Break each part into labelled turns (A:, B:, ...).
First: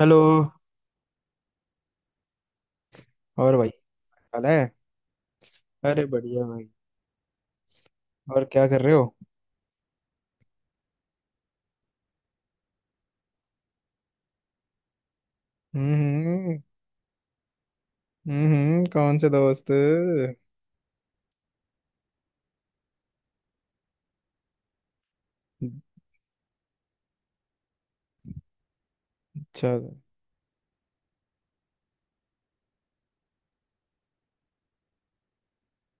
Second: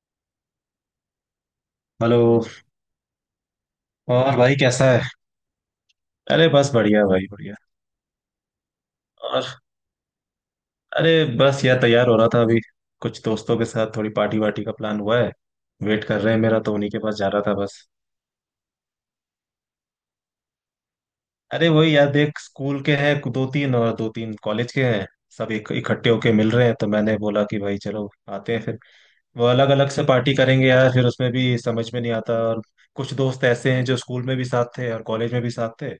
A: Hello.
B: Hello.
A: और भाई
B: और
A: हाल
B: भाई
A: है।
B: कैसा है?
A: अरे बढ़िया
B: अरे
A: भाई।
B: बस बढ़िया भाई बढ़िया।
A: और क्या कर रहे हो?
B: और। अरे बस यार तैयार हो रहा था अभी। कुछ दोस्तों के साथ थोड़ी पार्टी वार्टी का प्लान हुआ है। वेट कर रहे हैं,
A: हम्म।
B: मेरा तो उन्हीं के पास जा रहा था बस।
A: हम्म, कौन से दोस्त?
B: अरे वही यार, देख स्कूल के हैं दो तीन और दो तीन कॉलेज के हैं। सब एक इकट्ठे होके मिल रहे हैं, तो मैंने बोला कि भाई चलो आते हैं फिर। वो अलग
A: अच्छा।
B: अलग से पार्टी करेंगे यार, फिर उसमें भी समझ में नहीं आता। और कुछ दोस्त ऐसे हैं जो स्कूल में भी साथ थे और कॉलेज में भी साथ थे।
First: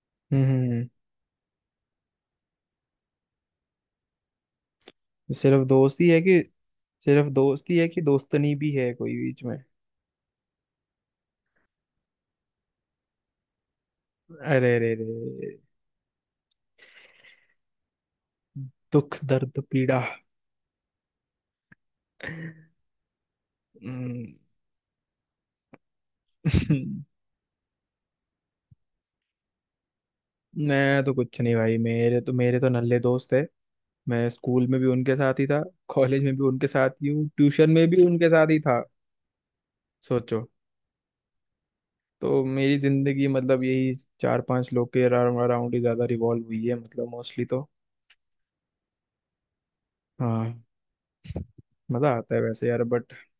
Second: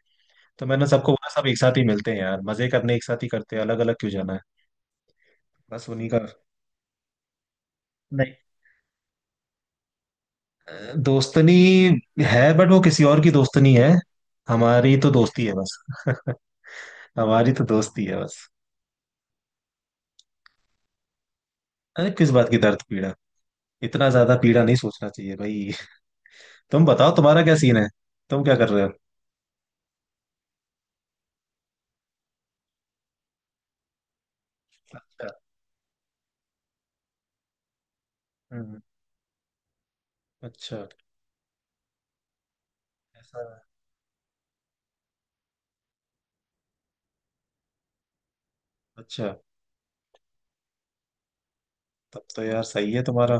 B: तो
A: हम्म।
B: मैंने सबको बोला सब एक साथ ही मिलते हैं यार, मजे करने एक साथ ही करते हैं, अलग अलग क्यों जाना है।
A: सिर्फ
B: बस
A: दोस्ती
B: उन्हीं का।
A: है कि सिर्फ दोस्ती है कि
B: नहीं।
A: दोस्तनी भी है कोई बीच में?
B: दोस्तनी है, बट वो किसी और की दोस्तनी है।
A: अरे अरे
B: हमारी तो दोस्ती है
A: अरे।
B: बस। हमारी तो दोस्ती है बस।
A: दुख दर्द पीड़ा।
B: अरे किस बात की दर्द पीड़ा। इतना
A: हम्म,
B: ज्यादा पीड़ा नहीं सोचना चाहिए भाई। तुम बताओ तुम्हारा क्या सीन है। तुम क्या कर रहे हो?
A: मैं तो कुछ नहीं भाई। मेरे तो नल्ले दोस्त है। मैं स्कूल में भी उनके
B: अच्छा।
A: साथ ही था। कॉलेज में भी उनके साथ ही हूँ, ट्यूशन में भी उनके साथ ही
B: हम्म।
A: था। सोचो।
B: अच्छा।
A: तो मेरी जिंदगी
B: ऐसा है।
A: मतलब यही। चार पांच लोग के अराउंड ही ज्यादा रिवॉल्व हुई है, मतलब मोस्टली तो।
B: अच्छा।
A: हाँ। मजा
B: तब
A: आता है
B: तो यार
A: वैसे यार,
B: सही है
A: बट
B: तुम्हारा।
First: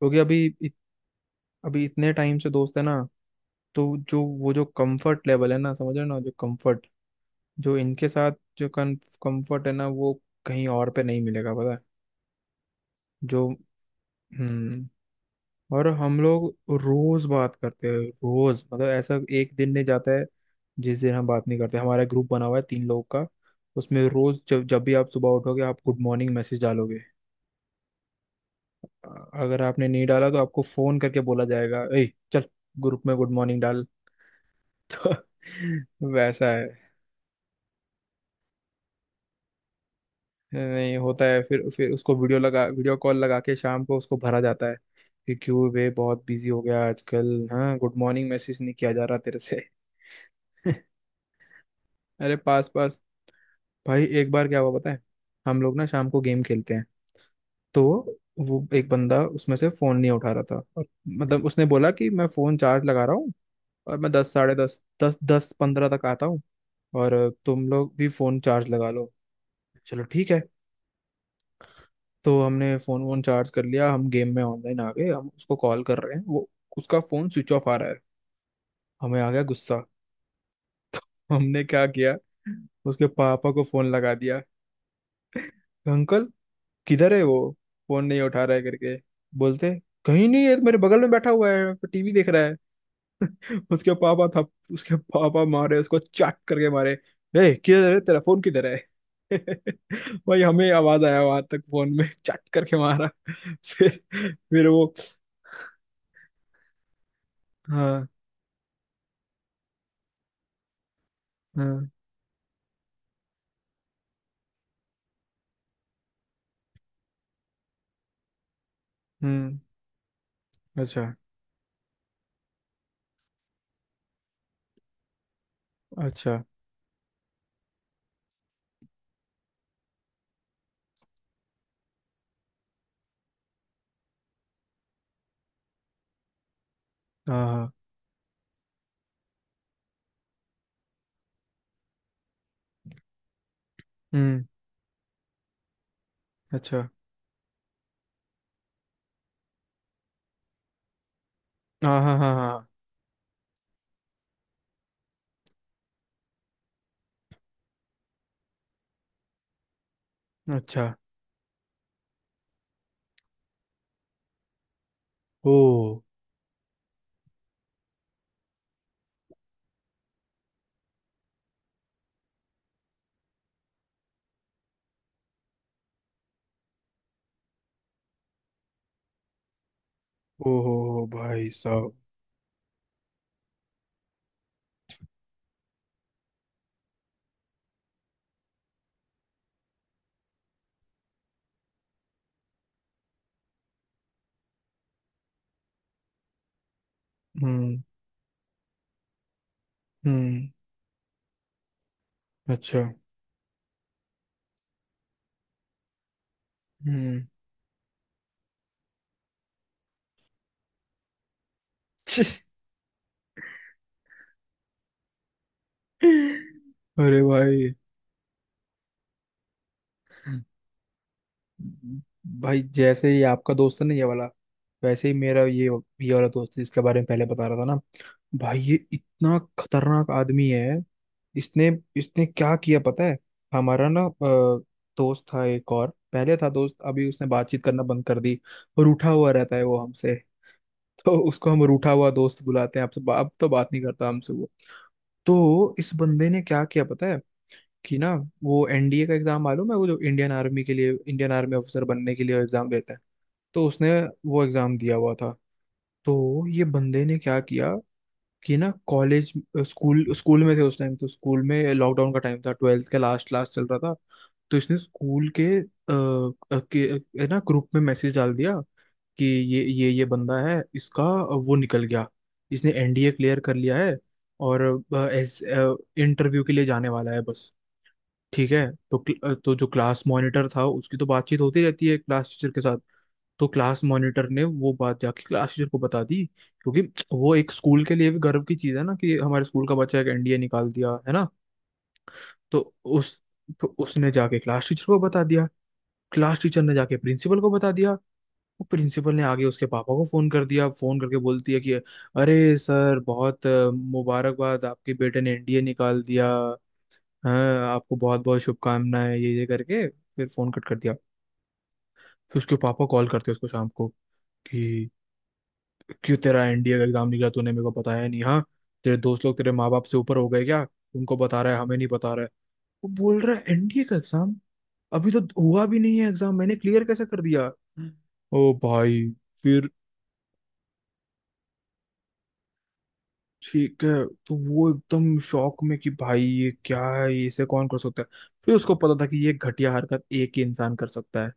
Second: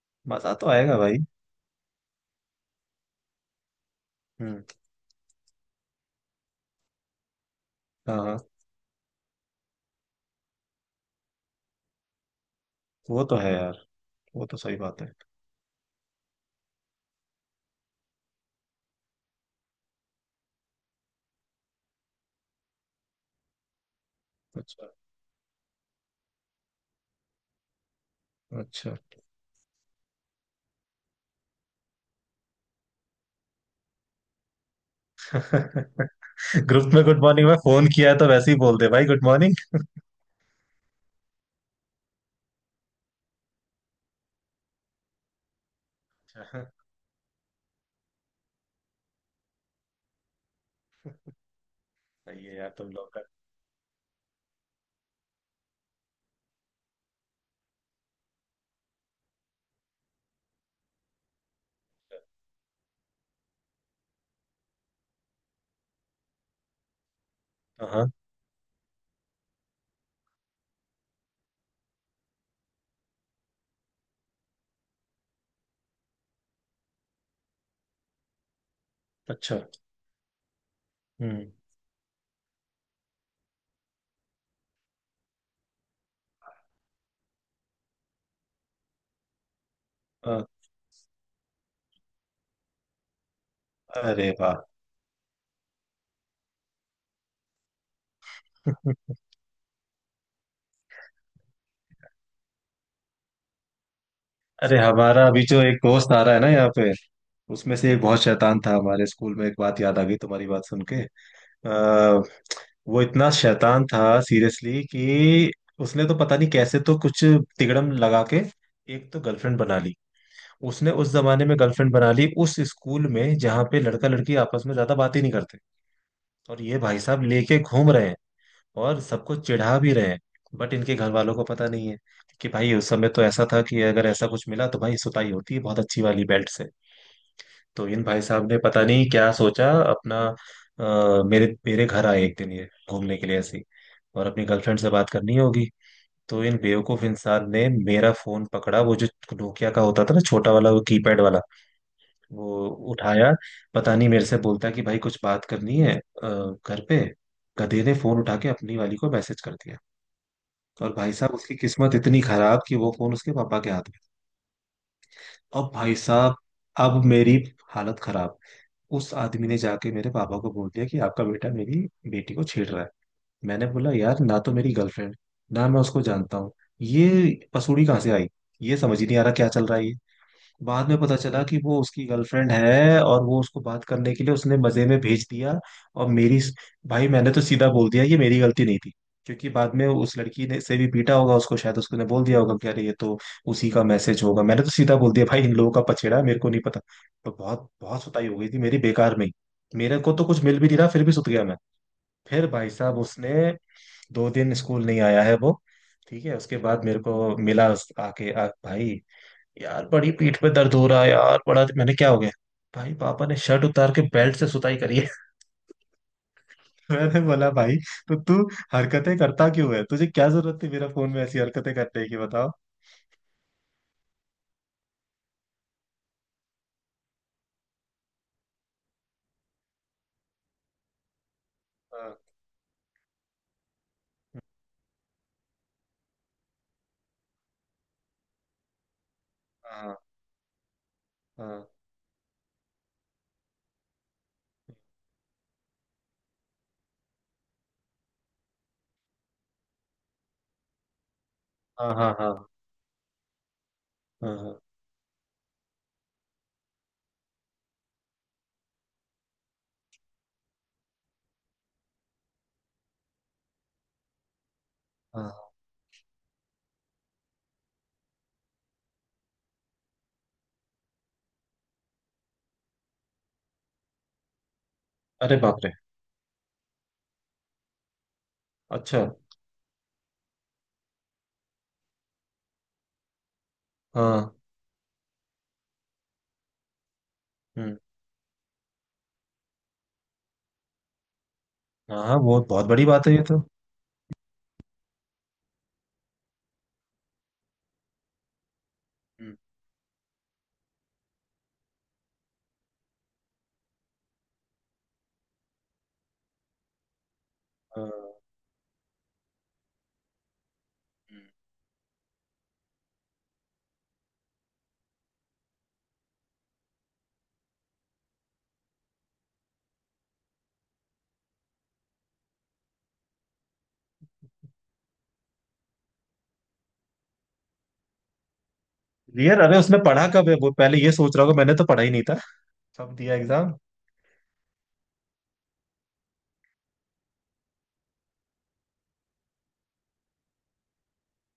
A: क्योंकि अभी
B: मजा तो आएगा भाई।
A: अभी इतने टाइम से दोस्त है ना। तो जो वो
B: हम्म।
A: जो कंफर्ट लेवल है ना, समझ रहे हो ना? जो कंफर्ट जो इनके
B: हाँ,
A: साथ
B: हाँ।
A: जो कंफर्ट है ना, वो कहीं और पे नहीं मिलेगा पता है।
B: वो तो
A: जो
B: है यार। वो तो सही
A: हम्म।
B: बात है।
A: और हम लोग रोज बात करते हैं। रोज मतलब ऐसा एक दिन नहीं जाता है जिस दिन हम बात नहीं करते। हमारा ग्रुप बना हुआ है तीन लोग का। उसमें रोज जब जब
B: अच्छा।
A: भी आप सुबह उठोगे, आप गुड मॉर्निंग मैसेज डालोगे।
B: अच्छा।
A: अगर आपने नहीं डाला तो आपको फोन करके बोला जाएगा, ए चल, ग्रुप में गुड मॉर्निंग डाल। तो वैसा है।
B: ग्रुप में गुड मॉर्निंग में फोन किया है तो वैसे ही बोल दे भाई गुड मॉर्निंग।
A: नहीं होता है। फिर उसको वीडियो लगा, वीडियो कॉल लगा के शाम को उसको भरा जाता है कि क्यों बे, बहुत बिजी हो गया आजकल? हाँ, गुड मॉर्निंग मैसेज नहीं किया जा रहा तेरे से। अरे
B: सही है
A: पास
B: यार तुम
A: पास।
B: लोग का।
A: भाई एक बार क्या हुआ पता है। हम लोग ना शाम को गेम खेलते हैं। तो वो एक बंदा उसमें से फोन नहीं उठा रहा था। और मतलब उसने बोला कि मैं फोन चार्ज लगा रहा हूँ और मैं दस, साढ़े दस, दस पंद्रह तक आता हूँ। और तुम लोग भी
B: हाँ।
A: फोन चार्ज लगा लो। चलो ठीक है। तो हमने फोन वोन चार्ज कर लिया। हम गेम में ऑनलाइन आ गए। हम उसको कॉल कर रहे हैं, वो उसका फोन स्विच ऑफ आ रहा है। हमें आ गया
B: अच्छा।
A: गुस्सा। तो
B: हम्म।
A: हमने क्या किया, उसके पापा को फोन लगा दिया। अंकल किधर है वो? फोन नहीं उठा रहा है करके। बोलते कहीं
B: हाँ।
A: नहीं है, तो मेरे बगल में बैठा हुआ है टीवी देख रहा है। उसके पापा
B: अरे
A: था।
B: वाह।
A: उसके पापा मारे उसको, चाट करके मारे। ए किधर है तेरा फोन किधर है? भाई हमें आवाज आया वहां तक, फोन में चाट करके मारा। फिर
B: अरे
A: वो।
B: हमारा अभी जो एक दोस्त आ रहा है ना यहाँ पे, उसमें से एक
A: हाँ
B: बहुत शैतान था हमारे स्कूल में। एक बात याद आ गई तुम्हारी बात सुन के।
A: हाँ।
B: आ, वो इतना शैतान था सीरियसली कि उसने तो पता नहीं कैसे तो कुछ तिकड़म लगा के एक तो गर्लफ्रेंड
A: हम्म।
B: बना ली। उसने
A: अच्छा।
B: उस जमाने में गर्लफ्रेंड बना ली, उस स्कूल में जहाँ पे लड़का लड़की आपस में ज्यादा बात ही नहीं करते।
A: अच्छा।
B: और ये भाई साहब लेके घूम रहे हैं। और सबको चिढ़ा भी रहे हैं। बट इनके घर वालों को पता नहीं है कि भाई उस समय तो ऐसा था कि अगर ऐसा कुछ मिला तो भाई सुताई होती है बहुत अच्छी वाली बेल्ट से।
A: हाँ हाँ।
B: तो इन भाई साहब ने पता नहीं क्या सोचा अपना। मेरे मेरे घर आए एक दिन ये घूमने के लिए ऐसे ही, और
A: हम्म।
B: अपनी गर्लफ्रेंड से बात करनी होगी। तो इन
A: अच्छा।
B: बेवकूफ इंसान ने मेरा फोन पकड़ा, वो जो नोकिया का होता था ना छोटा वाला, वो कीपैड वाला।
A: हाँ हाँ हाँ
B: वो
A: हाँ।
B: उठाया। पता नहीं, मेरे से बोलता है कि भाई कुछ बात करनी है घर पे। गधे ने फोन उठा के अपनी वाली को मैसेज कर दिया।
A: अच्छा।
B: और भाई साहब उसकी किस्मत इतनी खराब कि वो फोन उसके पापा के हाथ में
A: ओ।
B: था। अब भाई साहब, अब मेरी हालत खराब। उस आदमी ने जाके मेरे पापा को बोल दिया कि आपका बेटा मेरी बेटी को छेड़ रहा है। मैंने बोला यार, ना तो मेरी गर्लफ्रेंड, ना मैं उसको जानता हूँ। ये पसूड़ी कहाँ से आई? ये समझ ही नहीं आ रहा क्या चल रहा है ये।
A: ओ
B: बाद में
A: हो,
B: पता चला
A: भाई
B: कि वो
A: साहब।
B: उसकी गर्लफ्रेंड है और वो उसको बात करने के लिए उसने मजे में भेज दिया। और मेरी, भाई मैंने तो सीधा बोल दिया ये मेरी गलती नहीं थी, क्योंकि बाद में उस लड़की ने से भी पीटा होगा उसको, शायद उसको ने बोल दिया होगा कि अरे ये तो उसी का मैसेज होगा। मैंने तो सीधा बोल दिया भाई इन लोगों का पछेड़ा है, मेरे को नहीं पता। तो बहुत
A: हम्म।
B: बहुत सुताई हो गई थी मेरी बेकार में ही। मेरे को तो कुछ
A: हम्म।
B: मिल भी नहीं रहा, फिर भी सुत गया मैं। फिर भाई
A: अच्छा।
B: साहब उसने 2 दिन स्कूल नहीं आया है वो। ठीक है, उसके बाद मेरे
A: हम्म।
B: को मिला आके। भाई यार बड़ी पीठ पे दर्द हो रहा है यार, बड़ा मैंने क्या हो गया। भाई पापा ने शर्ट उतार के बेल्ट से सुताई करी है। मैंने
A: अरे
B: बोला
A: भाई।
B: भाई तो तू हरकतें करता क्यों है? तुझे क्या जरूरत थी मेरा फोन में ऐसी हरकतें करने की? बताओ।
A: भाई जैसे ही आपका दोस्त है ना ये वाला, वैसे ही मेरा ये वाला दोस्त है, जिसके बारे में पहले बता रहा था ना। भाई ये इतना खतरनाक आदमी है। इसने
B: हाँ,
A: इसने क्या किया पता है। हमारा ना दोस्त था एक और, पहले था दोस्त, अभी उसने बातचीत करना बंद कर दी। रूठा हुआ रहता है वो हमसे। तो उसको हम
B: हाँ,
A: रूठा हुआ दोस्त बुलाते हैं। आपसे अब तो बात नहीं करता हमसे वो। तो इस बंदे ने क्या किया पता है कि ना, वो एनडीए का एग्जाम मालूम है, वो जो इंडियन आर्मी के लिए, इंडियन आर्मी ऑफिसर
B: हाँ, हाँ।
A: बनने के
B: हाँ,
A: लिए
B: हाँ,
A: एग्जाम देता है। तो उसने
B: हाँ,
A: वो
B: हाँ।
A: एग्जाम दिया हुआ था। तो ये बंदे ने क्या किया कि ना, कॉलेज स्कूल स्कूल में थे उस टाइम, तो स्कूल में लॉकडाउन का टाइम था, ट्वेल्थ का लास्ट लास्ट चल रहा था। तो इसने स्कूल के,
B: हाँ।
A: अ, अ, के अ, ना ग्रुप में मैसेज डाल दिया कि ये बंदा है, इसका वो निकल गया, इसने एनडीए क्लियर कर लिया है और
B: अरे
A: एस
B: बाप रे।
A: इंटरव्यू के लिए जाने वाला है बस। ठीक है। तो
B: अच्छा।
A: तो जो क्लास मॉनिटर था उसकी तो बातचीत होती रहती है क्लास टीचर के साथ। तो क्लास मॉनिटर
B: हाँ।
A: ने वो बात जाके क्लास टीचर को बता दी। क्योंकि वो एक
B: हम्म।
A: स्कूल के लिए भी गर्व की चीज है ना कि हमारे स्कूल का बच्चा एक एनडीए निकाल दिया है ना।
B: हाँ बहुत
A: तो
B: बहुत बड़ी बात है
A: उस
B: ये तो।
A: तो उसने जाके क्लास टीचर को बता दिया। क्लास टीचर ने जाके प्रिंसिपल को बता दिया। वो प्रिंसिपल ने
B: हम्म।
A: आगे उसके पापा को फोन कर दिया, फोन करके बोलती है कि अरे सर बहुत मुबारकबाद, आपके बेटे ने एनडीए निकाल दिया। हाँ
B: हाँ।
A: आपको बहुत बहुत शुभकामनाएं, ये करके फिर फोन कट कर दिया।
B: हम्म।
A: फिर उसके पापा कॉल करते हैं उसको शाम को कि क्यों तेरा एनडीए का एग्जाम निकला, तूने मेरे को बताया नहीं हाँ? तेरे दोस्त लोग तेरे माँ बाप से ऊपर हो गए क्या? उनको बता रहा है हमें नहीं बता रहा है। वो बोल रहा है एनडीए का एग्जाम अभी तो हुआ भी नहीं है एग्जाम, मैंने क्लियर कैसे कर दिया? ओ भाई।
B: यार अरे
A: फिर
B: उसने पढ़ा कब है, वो पहले ये सोच रहा होगा मैंने तो पढ़ा ही नहीं था। कब दिया एग्जाम।
A: ठीक है, तो वो एकदम शॉक में कि भाई ये क्या है, ये इसे कौन कर सकता है। फिर उसको पता था कि ये घटिया हरकत एक ही इंसान कर सकता है।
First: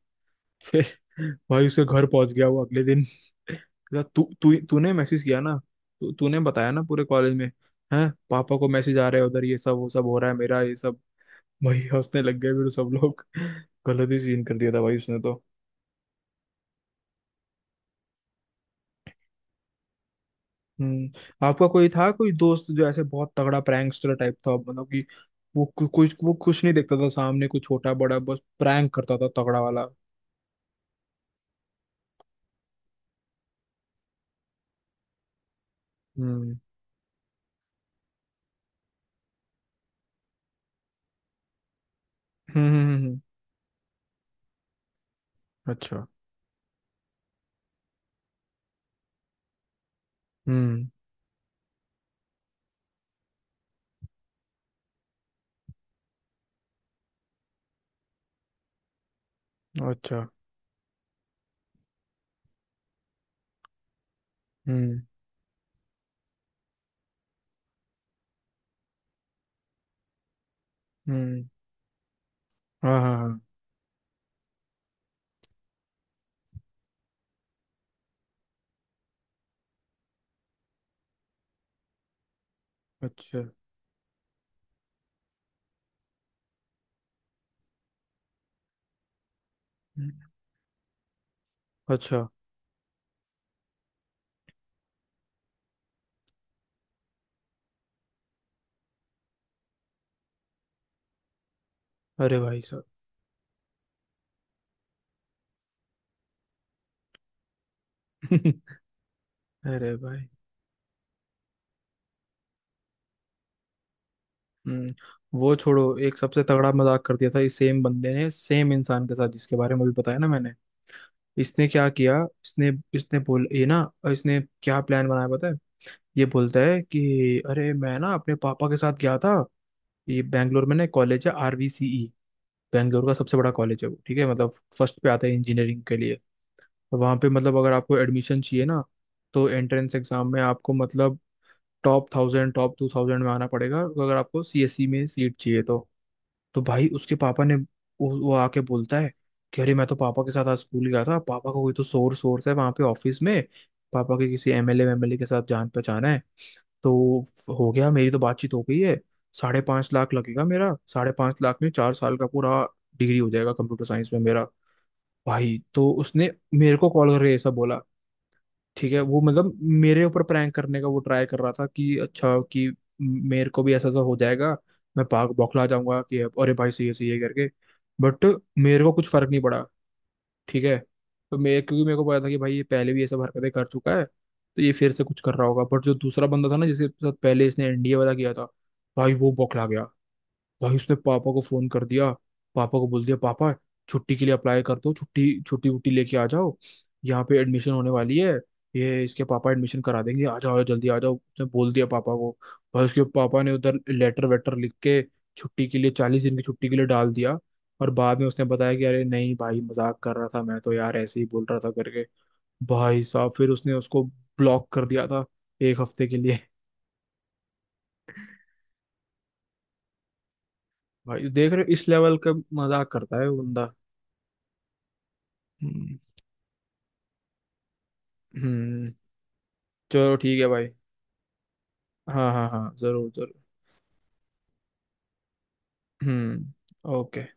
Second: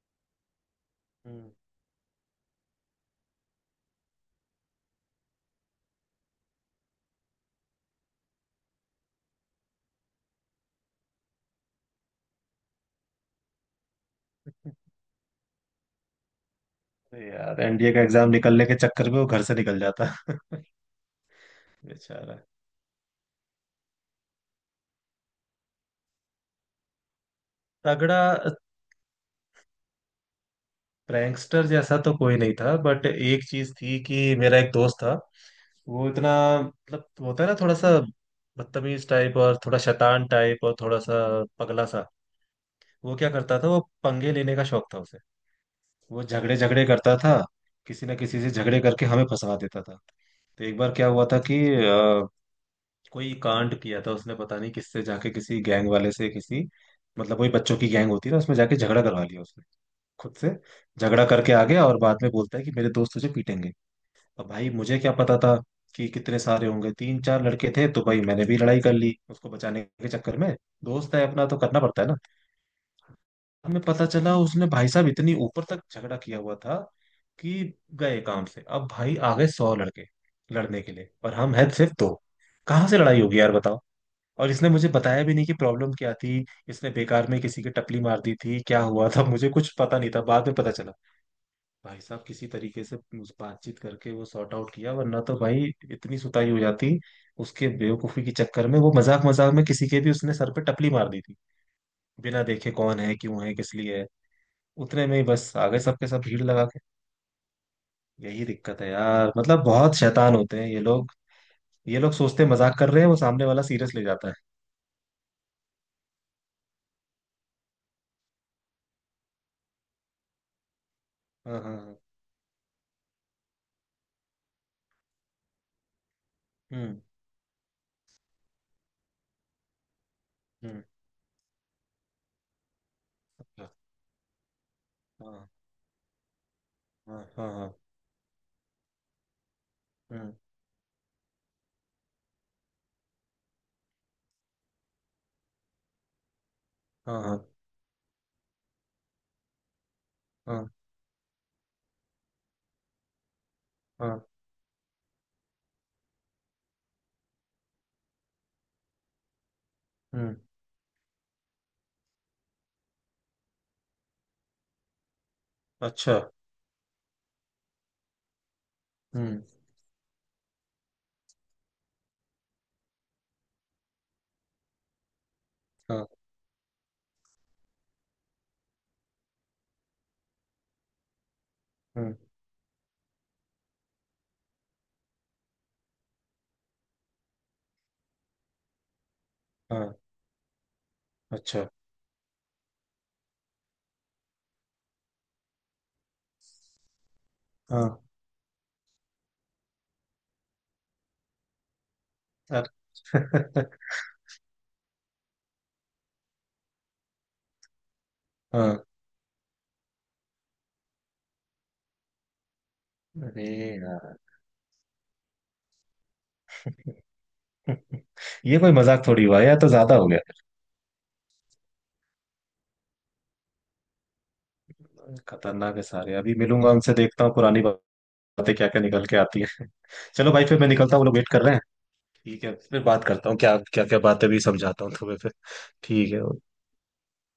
A: फिर
B: हम्म।
A: भाई उसके घर पहुंच गया वो अगले दिन। कहता, तू तू तूने मैसेज किया ना? तू तूने बताया ना पूरे कॉलेज में? हैं? पापा को मैसेज आ रहे हैं उधर, ये सब वो सब हो रहा है मेरा ये सब। भाई हंसने लग गए फिर सब लोग। गलत ही सीन कर दिया था भाई उसने तो।
B: अरे यार एनडीए का एग्जाम निकलने के चक्कर में वो घर से निकल जाता
A: हम्म। आपका कोई था कोई
B: बेचारा।
A: दोस्त जो ऐसे बहुत तगड़ा प्रैंकस्टर टाइप था, मतलब कि वो कु- कुछ वो कुछ नहीं देखता था सामने कुछ छोटा बड़ा,
B: तगड़ा
A: बस प्रैंक करता था तगड़ा वाला।
B: प्रैंकस्टर जैसा तो कोई नहीं था, बट एक चीज थी कि मेरा एक दोस्त था वो इतना,
A: हम्म।
B: मतलब होता है ना थोड़ा सा बदतमीज टाइप और थोड़ा शैतान टाइप और थोड़ा सा पगला सा।
A: हम्म।
B: वो क्या करता था, वो पंगे लेने का शौक था उसे।
A: अच्छा।
B: वो झगड़े झगड़े करता था। किसी ना किसी से झगड़े करके हमें फंसा देता था। तो एक
A: हम्म।
B: बार क्या हुआ था कि कोई कांड किया था उसने, पता नहीं किससे जाके किसी गैंग वाले से, किसी, मतलब वही बच्चों की गैंग होती है ना, उसमें जाके झगड़ा करवा लिया उसने
A: अच्छा।
B: खुद से। झगड़ा करके आ गया और बाद में बोलता है कि मेरे दोस्त तुझे पीटेंगे। अब भाई मुझे
A: हम्म।
B: क्या पता था कि कितने सारे होंगे? तीन चार लड़के थे तो भाई मैंने भी लड़ाई कर ली उसको बचाने के चक्कर में। दोस्त है अपना
A: हम्म।
B: तो करना पड़ता है ना।
A: हाँ हाँ हाँ।
B: हमें पता चला उसने भाई साहब इतनी ऊपर तक झगड़ा किया हुआ था कि गए काम से। अब भाई आ गए 100 लड़के लड़ने के लिए और हम हैं सिर्फ दो। कहाँ से लड़ाई होगी
A: अच्छा।
B: यार, बताओ। और इसने मुझे बताया भी नहीं कि प्रॉब्लम क्या थी। इसने बेकार में किसी की टपली मार दी थी, क्या हुआ था मुझे कुछ पता नहीं
A: हम्म,
B: था, बाद में पता चला। भाई साहब
A: अच्छा।
B: किसी तरीके से उस बातचीत करके वो सॉर्ट आउट किया, वरना तो भाई इतनी सुताई हो जाती उसके बेवकूफी के चक्कर में। वो मजाक मजाक में किसी के भी उसने सर पे टपली मार दी थी,
A: अरे
B: बिना
A: भाई
B: देखे
A: साहब।
B: कौन है क्यों है किस लिए है। उतने में ही बस आ गए सबके सब भीड़ लगा के। यही दिक्कत है यार, मतलब
A: अरे
B: बहुत
A: भाई।
B: शैतान होते हैं ये लोग। ये लोग सोचते हैं मजाक कर रहे हैं, वो सामने वाला सीरियस ले जाता है।
A: हम्म। वो छोड़ो, एक सबसे तगड़ा मजाक कर दिया था इस सेम बंदे ने, सेम इंसान के साथ जिसके बारे में अभी बताया ना मैंने।
B: हाँ,
A: इसने
B: हाँ,
A: क्या
B: हाँ।
A: किया इसने। इसने बोल ये ना, इसने क्या प्लान बनाया पता है। ये बोलता है
B: हम्म।
A: कि अरे मैं ना अपने पापा के साथ गया था। ये बैंगलोर में
B: हम्म।
A: ना कॉलेज है आरवीसीई, बैंगलोर का सबसे बड़ा
B: अच्छा,
A: कॉलेज है वो, ठीक है, मतलब फर्स्ट पे आता है
B: हाँ,
A: इंजीनियरिंग के लिए। वहां
B: हाँ,
A: पे
B: हाँ,
A: मतलब अगर
B: हाँ।
A: आपको एडमिशन चाहिए ना, तो एंट्रेंस एग्जाम
B: हम्म।
A: में आपको मतलब टॉप 1000, टॉप 2000 में आना पड़ेगा अगर आपको सीएससी में सीट चाहिए तो। तो भाई उसके
B: हाँ, हाँ,
A: पापा ने वो आके बोलता है कि अरे मैं तो पापा के साथ आज
B: हाँ,
A: स्कूल गया था, पापा का कोई तो सोर्स सोर्स है वहाँ पे ऑफिस में, पापा
B: हाँ।
A: के किसी एमएलए एमएलए के साथ जान पहचान है। तो हो गया, मेरी तो बातचीत हो गई है। 5.5 लाख
B: हम्म।
A: लगेगा मेरा, 5.5 लाख में 4 साल का पूरा डिग्री हो जाएगा कंप्यूटर साइंस में मेरा। भाई तो
B: अच्छा।
A: उसने मेरे को कॉल करके ऐसा बोला। ठीक है, वो
B: हम्म।
A: मतलब मेरे ऊपर प्रैंक करने का वो ट्राई कर रहा था कि अच्छा, कि मेरे को भी ऐसा ऐसा हो जाएगा, मैं भाग बौखला जाऊंगा
B: हाँ।
A: कि अब अरे भाई सही है करके। बट मेरे को कुछ फर्क नहीं पड़ा। ठीक है। तो मैं क्योंकि मेरे को
B: हम्म।
A: पता था कि भाई ये पहले भी ये सब हरकतें कर चुका है, तो ये फिर से कुछ कर रहा होगा। बट जो दूसरा बंदा था ना, जिसके साथ पहले इसने एनडीए वाला किया था, भाई वो बौखला गया।
B: हाँ।
A: भाई उसने पापा को
B: अच्छा।
A: फोन कर दिया, पापा को बोल दिया, पापा छुट्टी के लिए अप्लाई कर दो, छुट्टी छुट्टी वुट्टी लेके आ जाओ, यहाँ पे एडमिशन होने
B: हाँ।
A: वाली है, ये इसके पापा एडमिशन करा देंगे, आ जाओ जल्दी आ जाओ, उसने बोल दिया पापा को।
B: सर।
A: भाई उसके पापा ने उधर लेटर वेटर लिख के छुट्टी के लिए, 40 दिन की छुट्टी के लिए डाल दिया। और बाद में उसने बताया कि
B: हाँ।
A: अरे नहीं भाई मजाक कर रहा था मैं तो, यार ऐसे ही बोल रहा था करके। भाई साहब
B: अरे
A: फिर उसने उसको
B: यार।
A: ब्लॉक कर दिया था, एक हफ्ते के लिए।
B: ये कोई मजाक थोड़ी हुआ यार, तो ज्यादा हो गया।
A: भाई देख रहे हो, इस लेवल का मजाक करता है वो बंदा।
B: खतरनाक है
A: हम्म।
B: सारे। अभी मिलूंगा उनसे, देखता हूँ पुरानी बातें क्या क्या
A: हम्म।
B: निकल के आती है।
A: चलो
B: चलो
A: ठीक
B: भाई
A: है
B: फिर
A: भाई।
B: मैं निकलता हूँ, वो लोग वेट कर रहे हैं।
A: हाँ
B: ठीक
A: हाँ
B: है,
A: हाँ,
B: फिर बात
A: जरूर
B: करता हूँ,
A: जरूर।
B: क्या क्या क्या बातें भी समझाता हूँ तुम्हें फिर। ठीक
A: हम्म।
B: है।
A: ओके।